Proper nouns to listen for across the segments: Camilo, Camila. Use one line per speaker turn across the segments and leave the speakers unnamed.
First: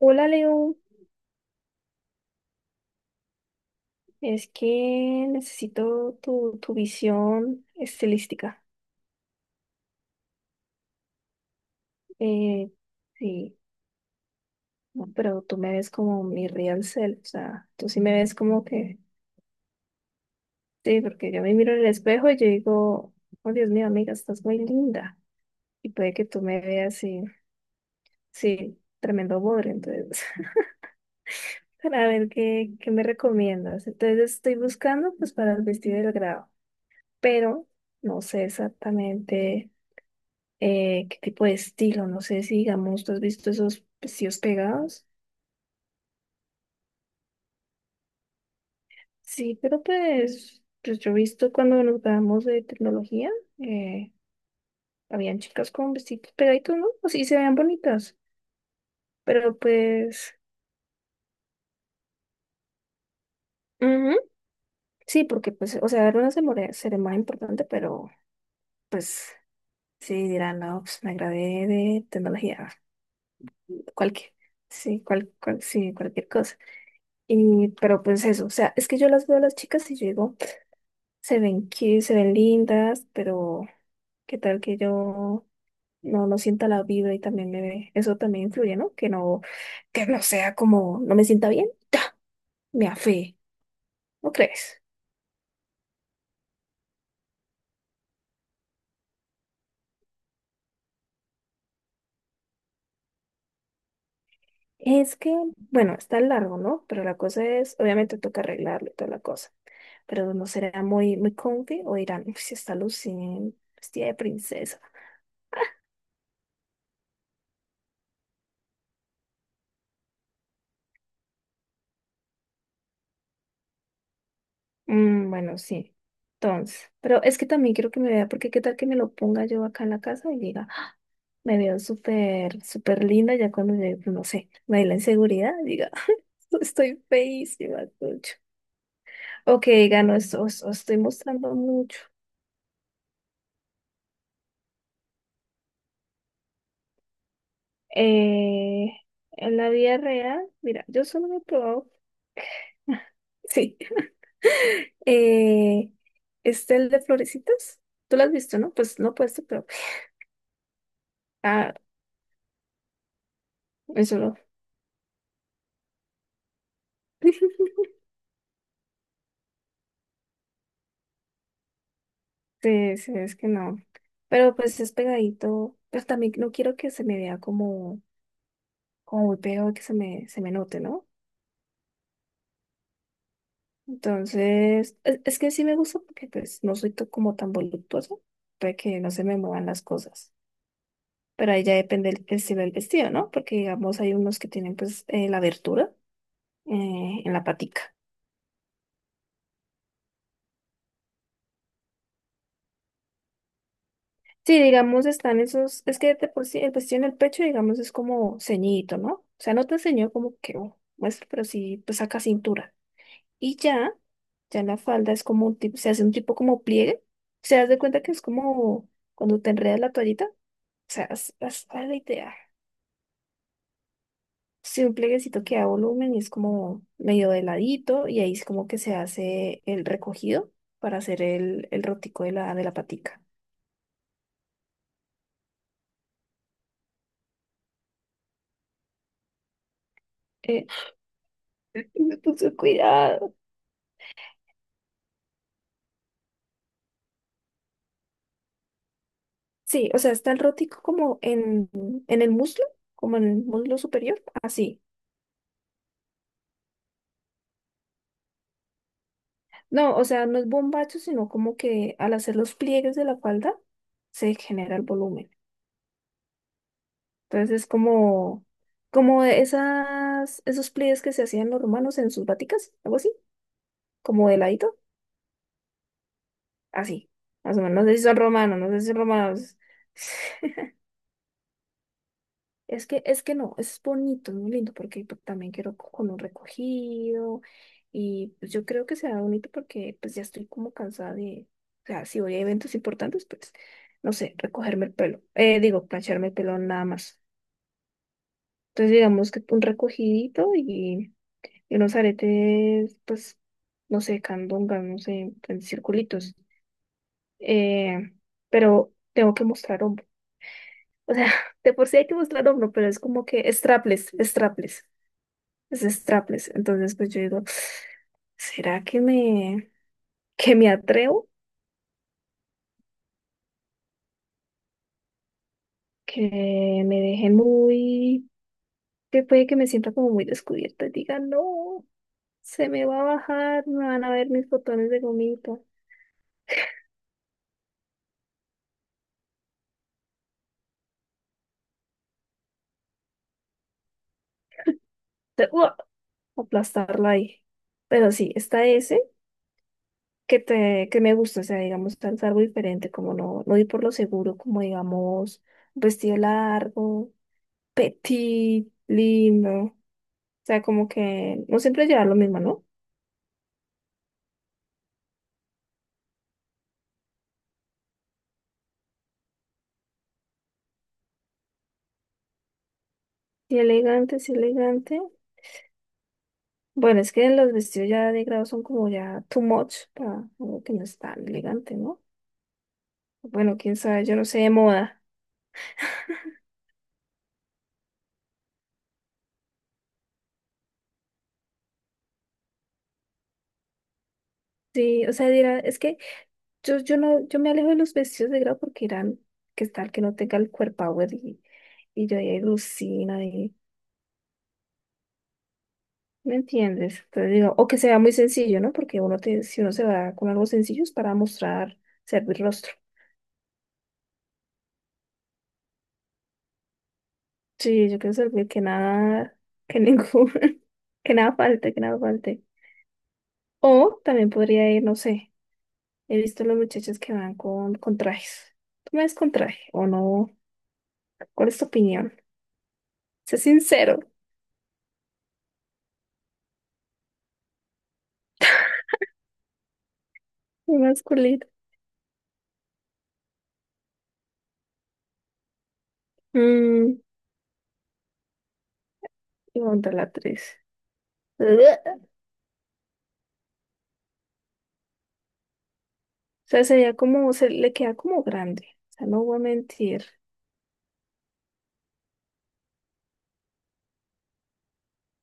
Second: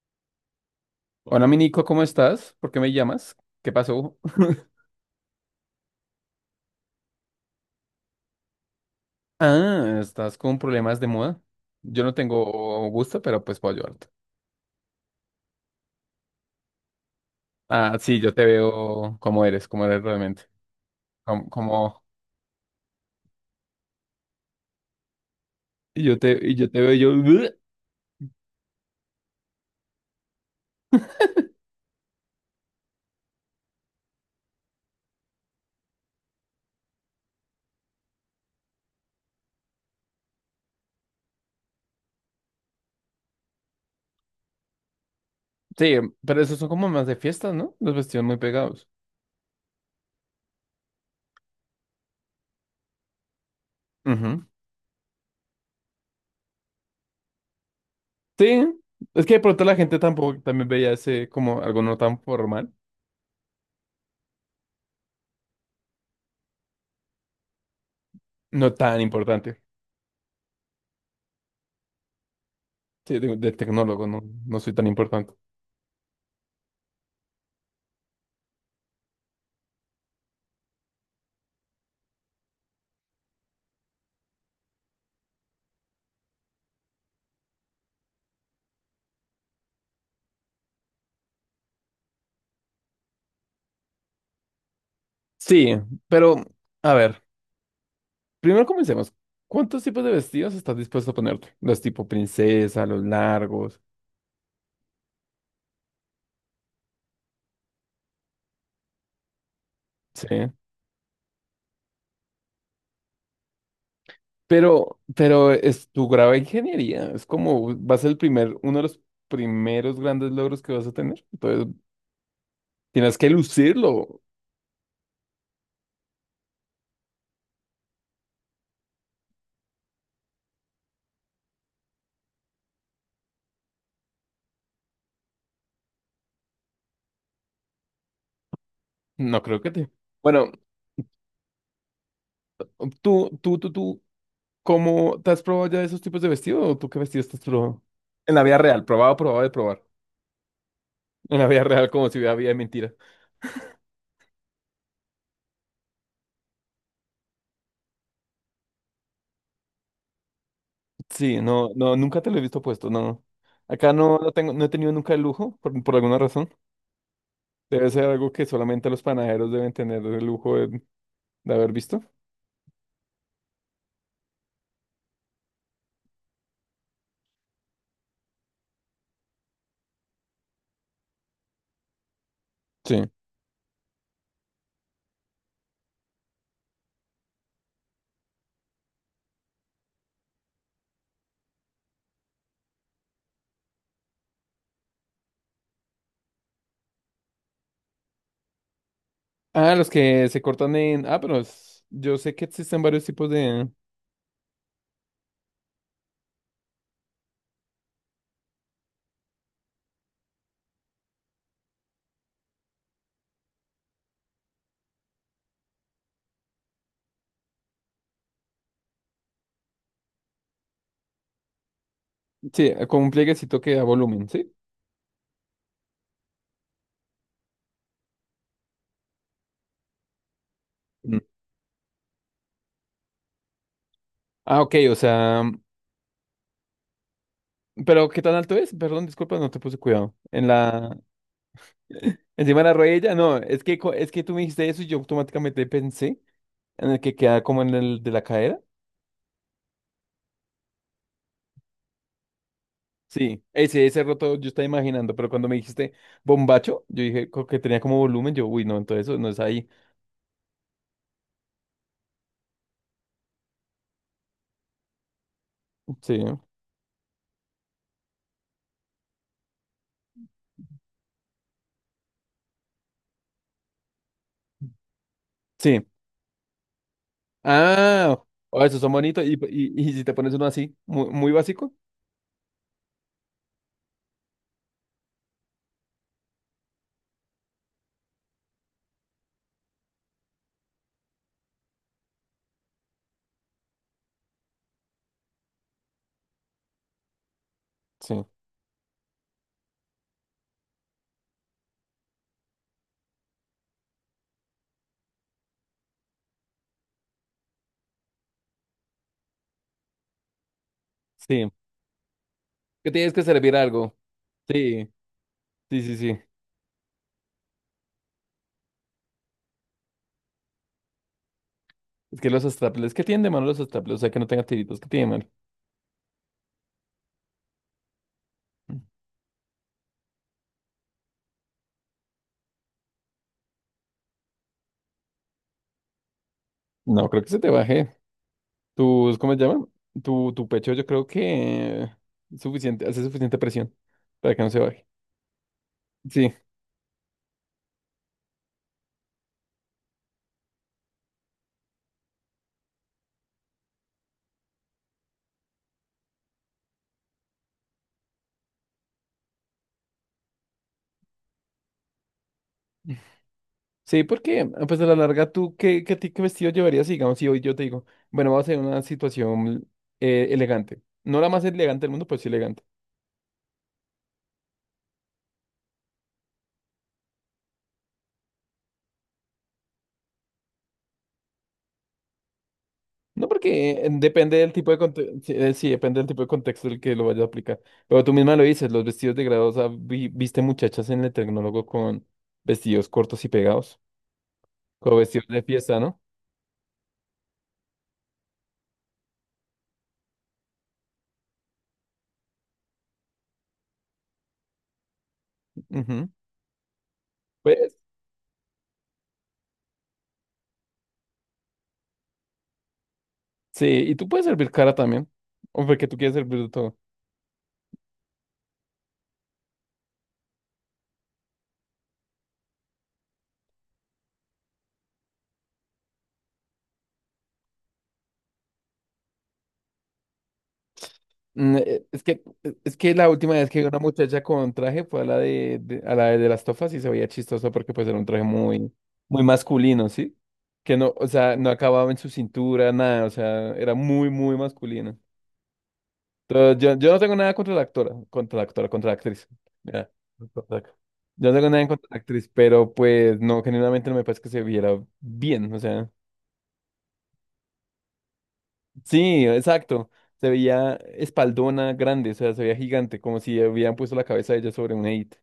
Hola Leo,
Hola, mi Nico, ¿cómo estás? ¿Por qué me llamas? ¿Qué pasó?
es que necesito tu visión estilística.
Ah, estás con problemas de moda. Yo no
Eh,
tengo gusto, pero
sí,
pues puedo ayudarte.
no, pero tú me ves como mi real self, o sea, tú
Ah,
sí me
sí, yo
ves
te
como que,
veo como eres realmente.
sí, porque yo
Como,
me miro en el
como-
espejo y yo digo, oh Dios mío, amiga, estás muy linda. Y
Y
puede
yo
que
te,
tú
y
me
yo te veo
veas
yo.
y,
"Ugh".
sí, tremendo bodre, entonces, para ver qué me recomiendas. Entonces estoy buscando pues para el vestido del grado, pero no sé exactamente. ¿Qué tipo de estilo? No sé, si digamos, ¿tú has visto esos vestidos pegados?
Sí, pero esos son como más de fiestas, ¿no? Los vestidos muy pegados.
Sí, pero pues yo he visto cuando nos graduamos de tecnología, eh,
Ujú.
habían chicas con vestidos pegaditos, ¿no? Pues sí, se veían bonitas,
Sí, es que de
pero
pronto la gente
pues,
tampoco también veía ese como algo no tan formal,
ujú. Sí, porque pues, o sea, era una ceremonia importante, pero
no tan
pues
importante.
sí dirán, no, pues me gradué de tecnología,
Sí, de tecnólogo, no,
cualquier,
no soy tan
sí,
importante.
sí, cualquier cosa. Y pero pues eso, o sea, es que yo las veo a las chicas y yo digo, se ven cute, se ven lindas, pero qué tal que yo no sienta la vibra y también me ve. Eso también influye, ¿no? Que no sea como, no me sienta bien, ¡ta! Me afee, ¿no crees?
Sí, pero a ver. Primero comencemos. ¿Cuántos tipos de vestidos estás dispuesto a ponerte? Los tipo princesa, los largos,
Es que, bueno, está largo, ¿no? Pero la cosa es, obviamente toca arreglarlo y toda la cosa.
¿sí?
Pero no será muy comfy o dirán, "Uy, si está luciendo, vestida de princesa".
Pero es tu grado de ingeniería. Es como va a ser el primer, uno de los primeros grandes logros que vas a tener. Entonces, tienes que lucirlo.
Mm, bueno, sí. Entonces, pero es que también quiero que me vea, porque qué tal que me lo ponga yo acá en la casa y diga, me veo súper linda ya cuando me, no sé, me dé la inseguridad, diga, estoy feísima, mucho.
No
O
creo que
que
te.
diga, no,
Bueno,
os, os estoy mostrando mucho.
tú, ¿cómo te has probado ya esos tipos de vestidos? ¿O tú qué vestido estás probando? En la vida real,
Eh,
probado, probado de
en la
probar.
vida real, mira, yo solo me
En
he
la vida
probado,
real, como si hubiera vida de mentira.
sí, eh, este el de florecitas, tú lo has visto, ¿no? Pues no puesto, pero,
Sí, no,
ah,
no, nunca te lo he visto puesto, no. Acá no,
eso
no
lo,
tengo, no he tenido nunca el lujo, por alguna razón. Debe ser algo que solamente los panaderos deben tener el lujo de haber visto.
sí, sí, es que no. Pero pues es pegadito, pero también no quiero que se me vea como como muy pegado y que se me note, ¿no?
Sí.
Entonces, es que sí me gusta porque pues no soy como tan voluptuoso, para que no se me muevan las cosas. Pero ahí ya depende el estilo del vestido, ¿no? Porque digamos hay unos que tienen pues la abertura en la patica.
Ah, los que se cortan en. Ah, pero es- yo sé que existen varios tipos de.
Sí, digamos están esos, es que de por sí el vestido en el pecho, digamos, es como ceñidito, ¿no? O sea, no te ceñido como que oh, muestra, pero sí pues saca cintura. Y ya, ya la falda es como un tipo, se hace un tipo como pliegue. Se das de cuenta que es como cuando te enredas la toallita. O sea, la idea.
Sí, con un plieguecito que da volumen, ¿sí?
Sí, un plieguecito que da volumen y es como medio de ladito y ahí es como que se hace el recogido para
Mm.
hacer el rotico de la patica.
Ah, ok, o sea. Pero ¿qué tan alto es? Perdón, disculpa, no te puse cuidado. En
Eh,
la.
me puso
Encima de la rodilla,
cuidado.
no, es que, co- es que tú me dijiste eso y yo automáticamente pensé en el que queda como en el de la cadera.
Sí, o sea, está el rotico en el muslo, como en
Sí,
el muslo
ese
superior,
roto yo estaba
así.
imaginando, pero cuando me dijiste bombacho, yo dije co- que tenía como volumen, yo, uy, no, entonces eso no es ahí.
No, o sea, no es bombacho, sino como que al hacer los pliegues de la falda se genera el volumen.
Sí,
Entonces es como, como esas, esos pliegues que se hacían los romanos en sus váticas, algo así, como de ladito,
sí.
así, más o menos. No sé si son
Ah,
romanos,
oh,
no
esos
sé si
son
son
bonitos. Y,
romanos.
y, y si te pones uno así, muy, muy básico.
Es que no, es bonito, es muy lindo, porque pues, también quiero con un recogido y pues, yo creo que será bonito porque pues ya estoy como cansada de, o sea, si voy a eventos importantes, pues, no sé, recogerme el pelo, digo, plancharme el pelo nada más.
Sí,
Entonces digamos que un recogidito y unos aretes, pues, no sé, candongas, no sé, en circulitos. Eh, pero tengo que mostrar hombro. O sea,
sí.
de por sí hay que mostrar hombro, pero
Que
es
tienes que
como que
servir algo.
strapless.
Sí, sí,
Es
sí, sí.
strapless. Entonces, pues yo digo, ¿será que que me atrevo?
es que los straples, ¿qué tienen de malo los straples? O sea, que no tengan tiritos, ¿qué tienen de malo?
Que me deje muy, que puede que me sienta como muy descubierta y diga, no, se me va a bajar, me van a ver mis botones de gomita.
No, creo que se te baje. Tus, ¿cómo se llama? Tu pecho, yo creo que suficiente, hace suficiente presión para que no se baje.
¡Uah!
Sí.
Aplastarla ahí. Pero sí, está ese que te, que me gusta, o sea, digamos, tal algo diferente, como no, no ir por lo seguro, como digamos, un vestido largo, petit, lindo. O sea, como que no siempre llevar lo mismo, ¿no?
Sí, porque pues a la larga, ¿tú qué vestido llevarías? Digamos, si hoy yo te digo, bueno, vamos a hacer una situación elegante. No la más elegante del mundo, pero sí elegante.
Sí, elegante, sí, elegante. Bueno, es que los vestidos ya de grado son como ya too much para algo que no es tan elegante, ¿no?
No,
Bueno,
porque
quién sabe, yo no
depende
sé de
del tipo de
moda.
contexto, sí, sí, depende del tipo de contexto el que lo vayas a aplicar. Pero tú misma lo dices, los vestidos degradados, ah, vi- viste muchachas en el tecnólogo con vestidos cortos y pegados, con
Sí, o
vestidos
sea,
de
dirá,
fiesta,
es que
¿no?
yo no, yo me alejo de los vestidos de grado porque irán que es tal que no tenga el cuerpo power y yo ahí alucina y
Ujú.
¿me entiendes? Entonces digo, o
Pues,
que sea muy sencillo, ¿no? Porque uno te, si uno se va con algo sencillo es para mostrar, servir rostro.
sí, y tú puedes servir cara también, o porque tú quieres servir todo.
Sí, yo quiero servir que nada, que ningún, que nada falte, que nada falte. O también podría ir, no sé, he visto las muchachas que van con trajes. ¿Tú me ves con traje o no? ¿Cuál
Mm,
es tu
es
opinión?
que, es que la última
Sé
vez que vi una
sincero,
muchacha con traje fue a a la de, las tofas y se veía chistoso porque pues era un traje muy, muy masculino, ¿sí? Que
muy
no, o sea,
masculino.
no acababa en su cintura, nada, o sea, era muy, muy masculino. Entonces, yo no
Mm,
tengo nada contra la actora, contra la actora, contra la actriz.
y
Mira,
monta la actriz.
contra la- yo no tengo nada en contra de la
Ugh.
actriz, pero pues no, genuinamente no me parece que se viera bien, o sea.
O sea, sería como, se le queda como grande. O sea, no
Sí,
voy a
exacto.
mentir.
Se veía espaldona grande, o sea, se veía gigante, como si hubieran puesto la cabeza de ella sobre un edit.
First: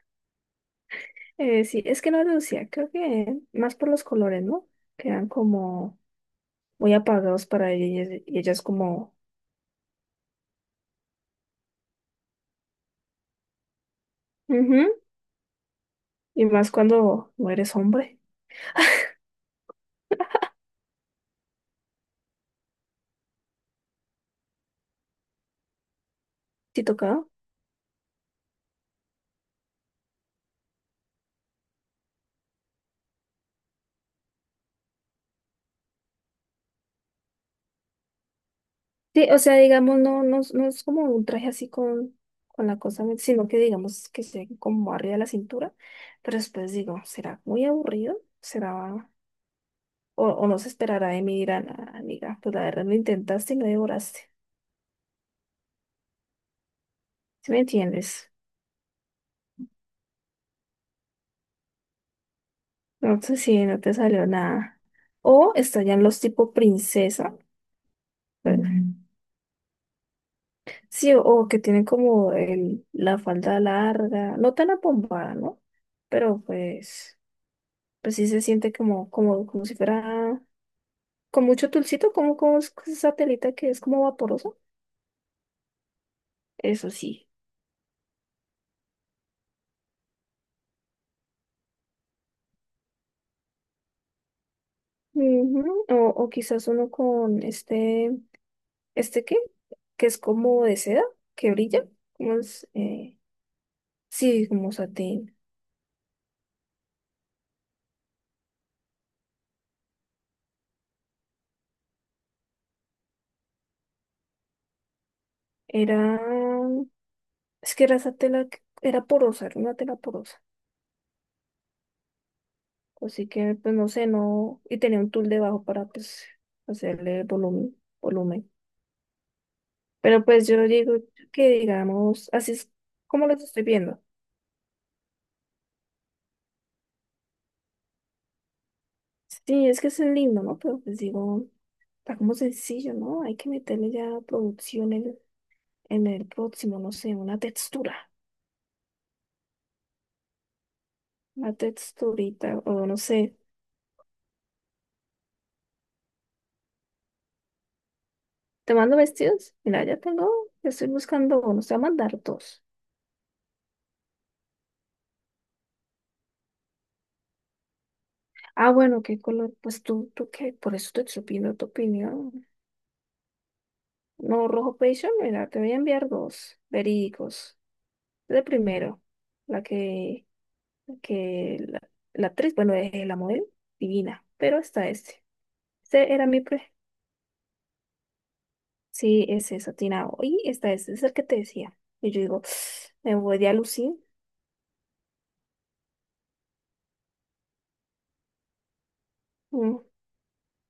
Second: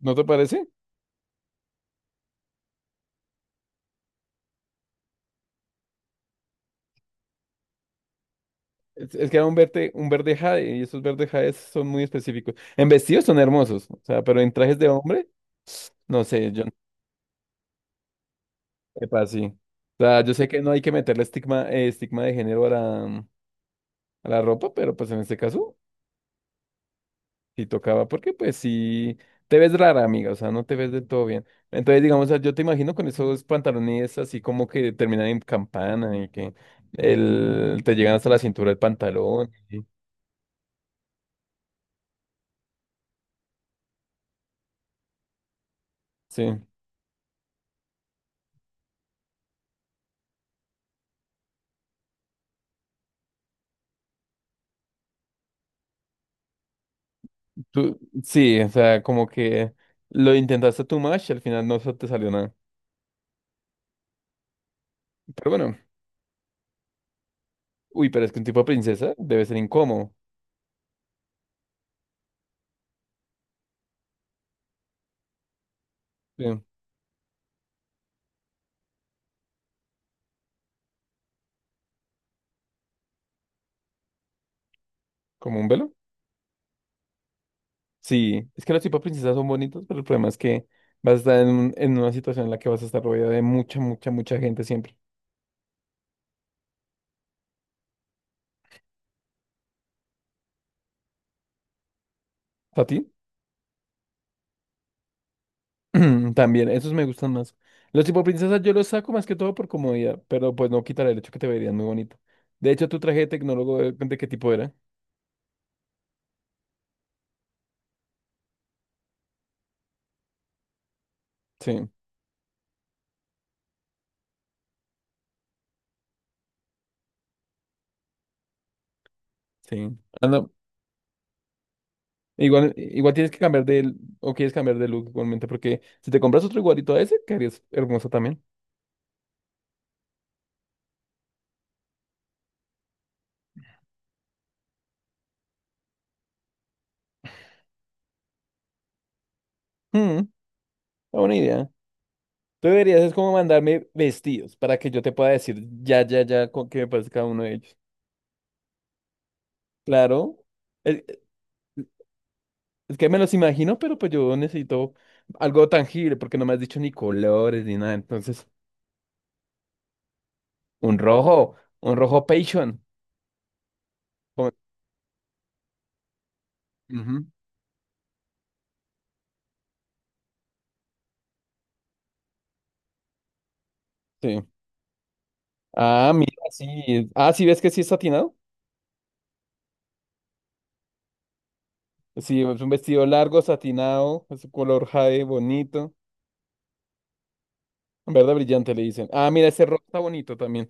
¿No te parece?
Sí, es que no Lucía, creo que más por los colores, ¿no? Quedan como muy apagados para ellas y ellas
Es,
como,
es que era un verde jade, y esos verdes jades son muy específicos. En vestidos son hermosos, o sea, pero en trajes de
ujú.
hombre, no
Y
sé, yo no
más cuando no eres hombre.
sepa sí. O sea, yo sé que no hay que meterle estigma, estigma de género a la ropa, pero pues en este caso.
Si tocaba.
Sí tocaba, porque pues sí, te ves rara, amiga, o sea, no te ves del todo bien. Entonces, digamos, o sea, yo te imagino con esos pantalones así como que terminan en campana y que el, te llegan hasta la cintura del
Sí, o
pantalón.
sea,
Y-
digamos, no, no, no es como un traje así con la cosa, sino que digamos que esté como arriba de la cintura, pero
Sí,
después digo, ¿será muy aburrido? ¿Será, o no se esperará de mí? Dirán, "Ah, amiga, pues la verdad lo intentaste y no devoraste, ¿sí me
tú,
entiendes?"
sí, o sea, como que lo intentaste too much y al final no se te salió nada.
No sé si no te salió nada.
Pero
O
bueno,
estarían los tipo princesa,
uy, pero es que un tipo
pero-
de
ujú.
princesa debe ser incómodo.
Sí, o que tienen como el, la falda larga, no tan apombada, ¿no? Pero
Sí,
pues... Pues sí se siente como, como, como si fuera con mucho tulcito, como, como es esa telita que es como vaporosa.
¿Como un velo?
Eso sí.
Sí, es que los tipos de princesas son bonitos, pero el problema es que vas a estar en, un- en una situación en la que vas a estar rodeada de mucha, mucha, mucha gente siempre.
Ujú. O quizás uno con este, ¿este qué? Que es como de seda, que brilla. Como es,
¿A ti?
sí, como satín.
También, esos me gustan más. Los tipo princesas yo los saco más que todo por comodidad, pero pues no quitaré el hecho que te verían muy bonito. De hecho, tu traje de tecnólogo, ¿de qué tipo era?
Era, es que era esa tela, era porosa, era una tela porosa.
Sí,
Así que, pues no sé, no, y tenía un tul debajo para, pues, hacerle volumen.
sí.
Pero
Ah,
pues
no,
yo digo que digamos, así es
igual, igual
como
tienes que
los estoy
cambiar de,
viendo.
o quieres cambiar de look igualmente, porque si te compras otro igualito a ese, quedarías hermoso también.
Sí, es que es lindo, ¿no? Pero pues digo, está como sencillo, ¿no? Hay que meterle ya producción en el próximo, no sé, una textura,
Hmm, está buena
una
idea.
texturita,
Tú
o no
deberías es como
sé.
mandarme vestidos para que yo te pueda decir ya, ya, ya, con qué me parece cada uno de ellos.
¿Te mando vestidos? Mira, ya tengo,
Claro.
estoy
Es-
buscando, no sé, a mandar dos.
Es que me los imagino, pero pues yo necesito algo tangible, porque no me has dicho ni colores ni nada. Entonces,
Ah, bueno, ¿qué color? Pues tú qué, por eso te estoy pidiendo tu
un rojo
opinión.
Passion.
No,
Con-
rojo pecho, mira, te voy a enviar dos,
Ujú,
verídicos. El primero, la que la actriz, bueno, es la modelo divina,
sí.
pero está este.
Ah,
Ese era
mira,
mi pre.
sí. Ah, sí, ¿ves que sí es satinado?
Sí, ese es atinado. Y está ese es el que te decía. Y yo
Sí,
digo,
es un vestido
me voy
largo,
de alucin.
satinado, es un color jade bonito. Verde brillante le dicen. Ah, mira, ese
Mm,
rojo está bonito también.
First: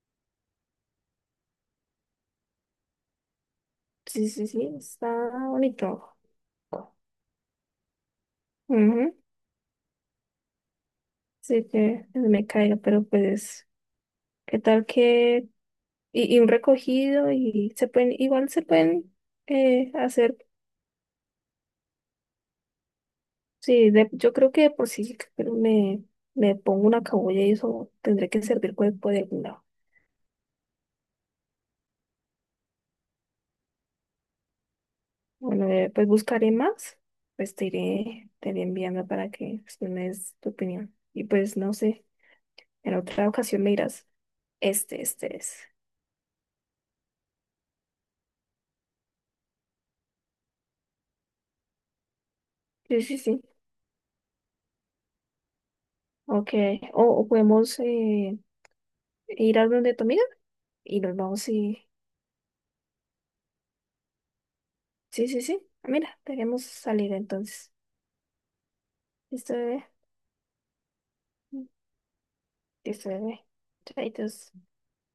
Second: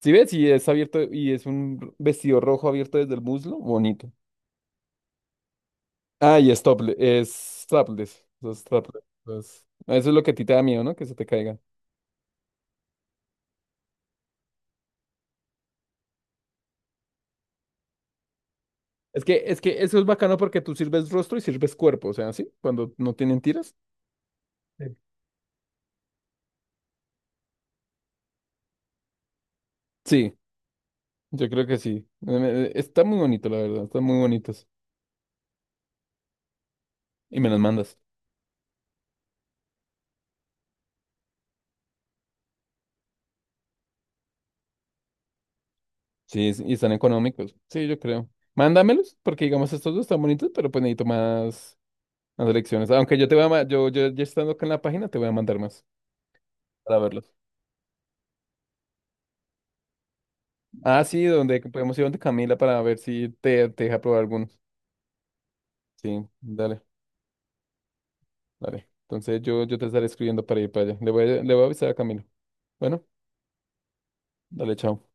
¿Sí ves? Y es abierto y es un vestido rojo abierto desde el muslo. Bonito.
sí, sí, sí, está bonito.
Ah, y es tople, es strapless. Los strapless.
Ujú.
Eso es lo que a ti te da miedo, ¿no? Que se te caiga.
Sí, que me caiga, pero pues, ¿qué tal que... Y, y un recogido y se pueden, igual se pueden
Es que eso es bacano
hacer,
porque tú sirves rostro y sirves cuerpo, o sea, ¿sí? Cuando no tienen tiras.
sí, yo creo que de por
Sí.
si me, me pongo una cabulla y eso tendré que servir cuerpo de alguna.
Sí, yo creo que sí. Está muy bonito, la verdad, están muy bonitos.
Bueno, pues buscaré más,
Y me
pues
los mandas.
te iré enviando para que pues, tú me des tu opinión. Y pues no sé, en otra ocasión me dirás, este es.
Sí, es- y están económicos. Sí, yo creo. Mándamelos, porque digamos estos dos están bonitos, pero pues necesito más, más elecciones.
Sí,
Aunque
sí,
yo te
sí.
voy a, ma- yo ya estando acá en la página, te voy a mandar más
Ok.
para
O
verlos.
podemos ir a donde tu amiga y
Ah,
nos
sí,
vamos
donde
y...
podemos ir donde Camila para ver si te, te deja probar algunos.
Sí, sí, sí. Ah, mira,
Sí,
tenemos
dale.
salir entonces.
Dale. Entonces
Listo,
yo te
bebé.
estaré escribiendo para ir para allá. Le voy a avisar a Camilo. Bueno,
Listo, bebé. Chaitos.
dale, chao.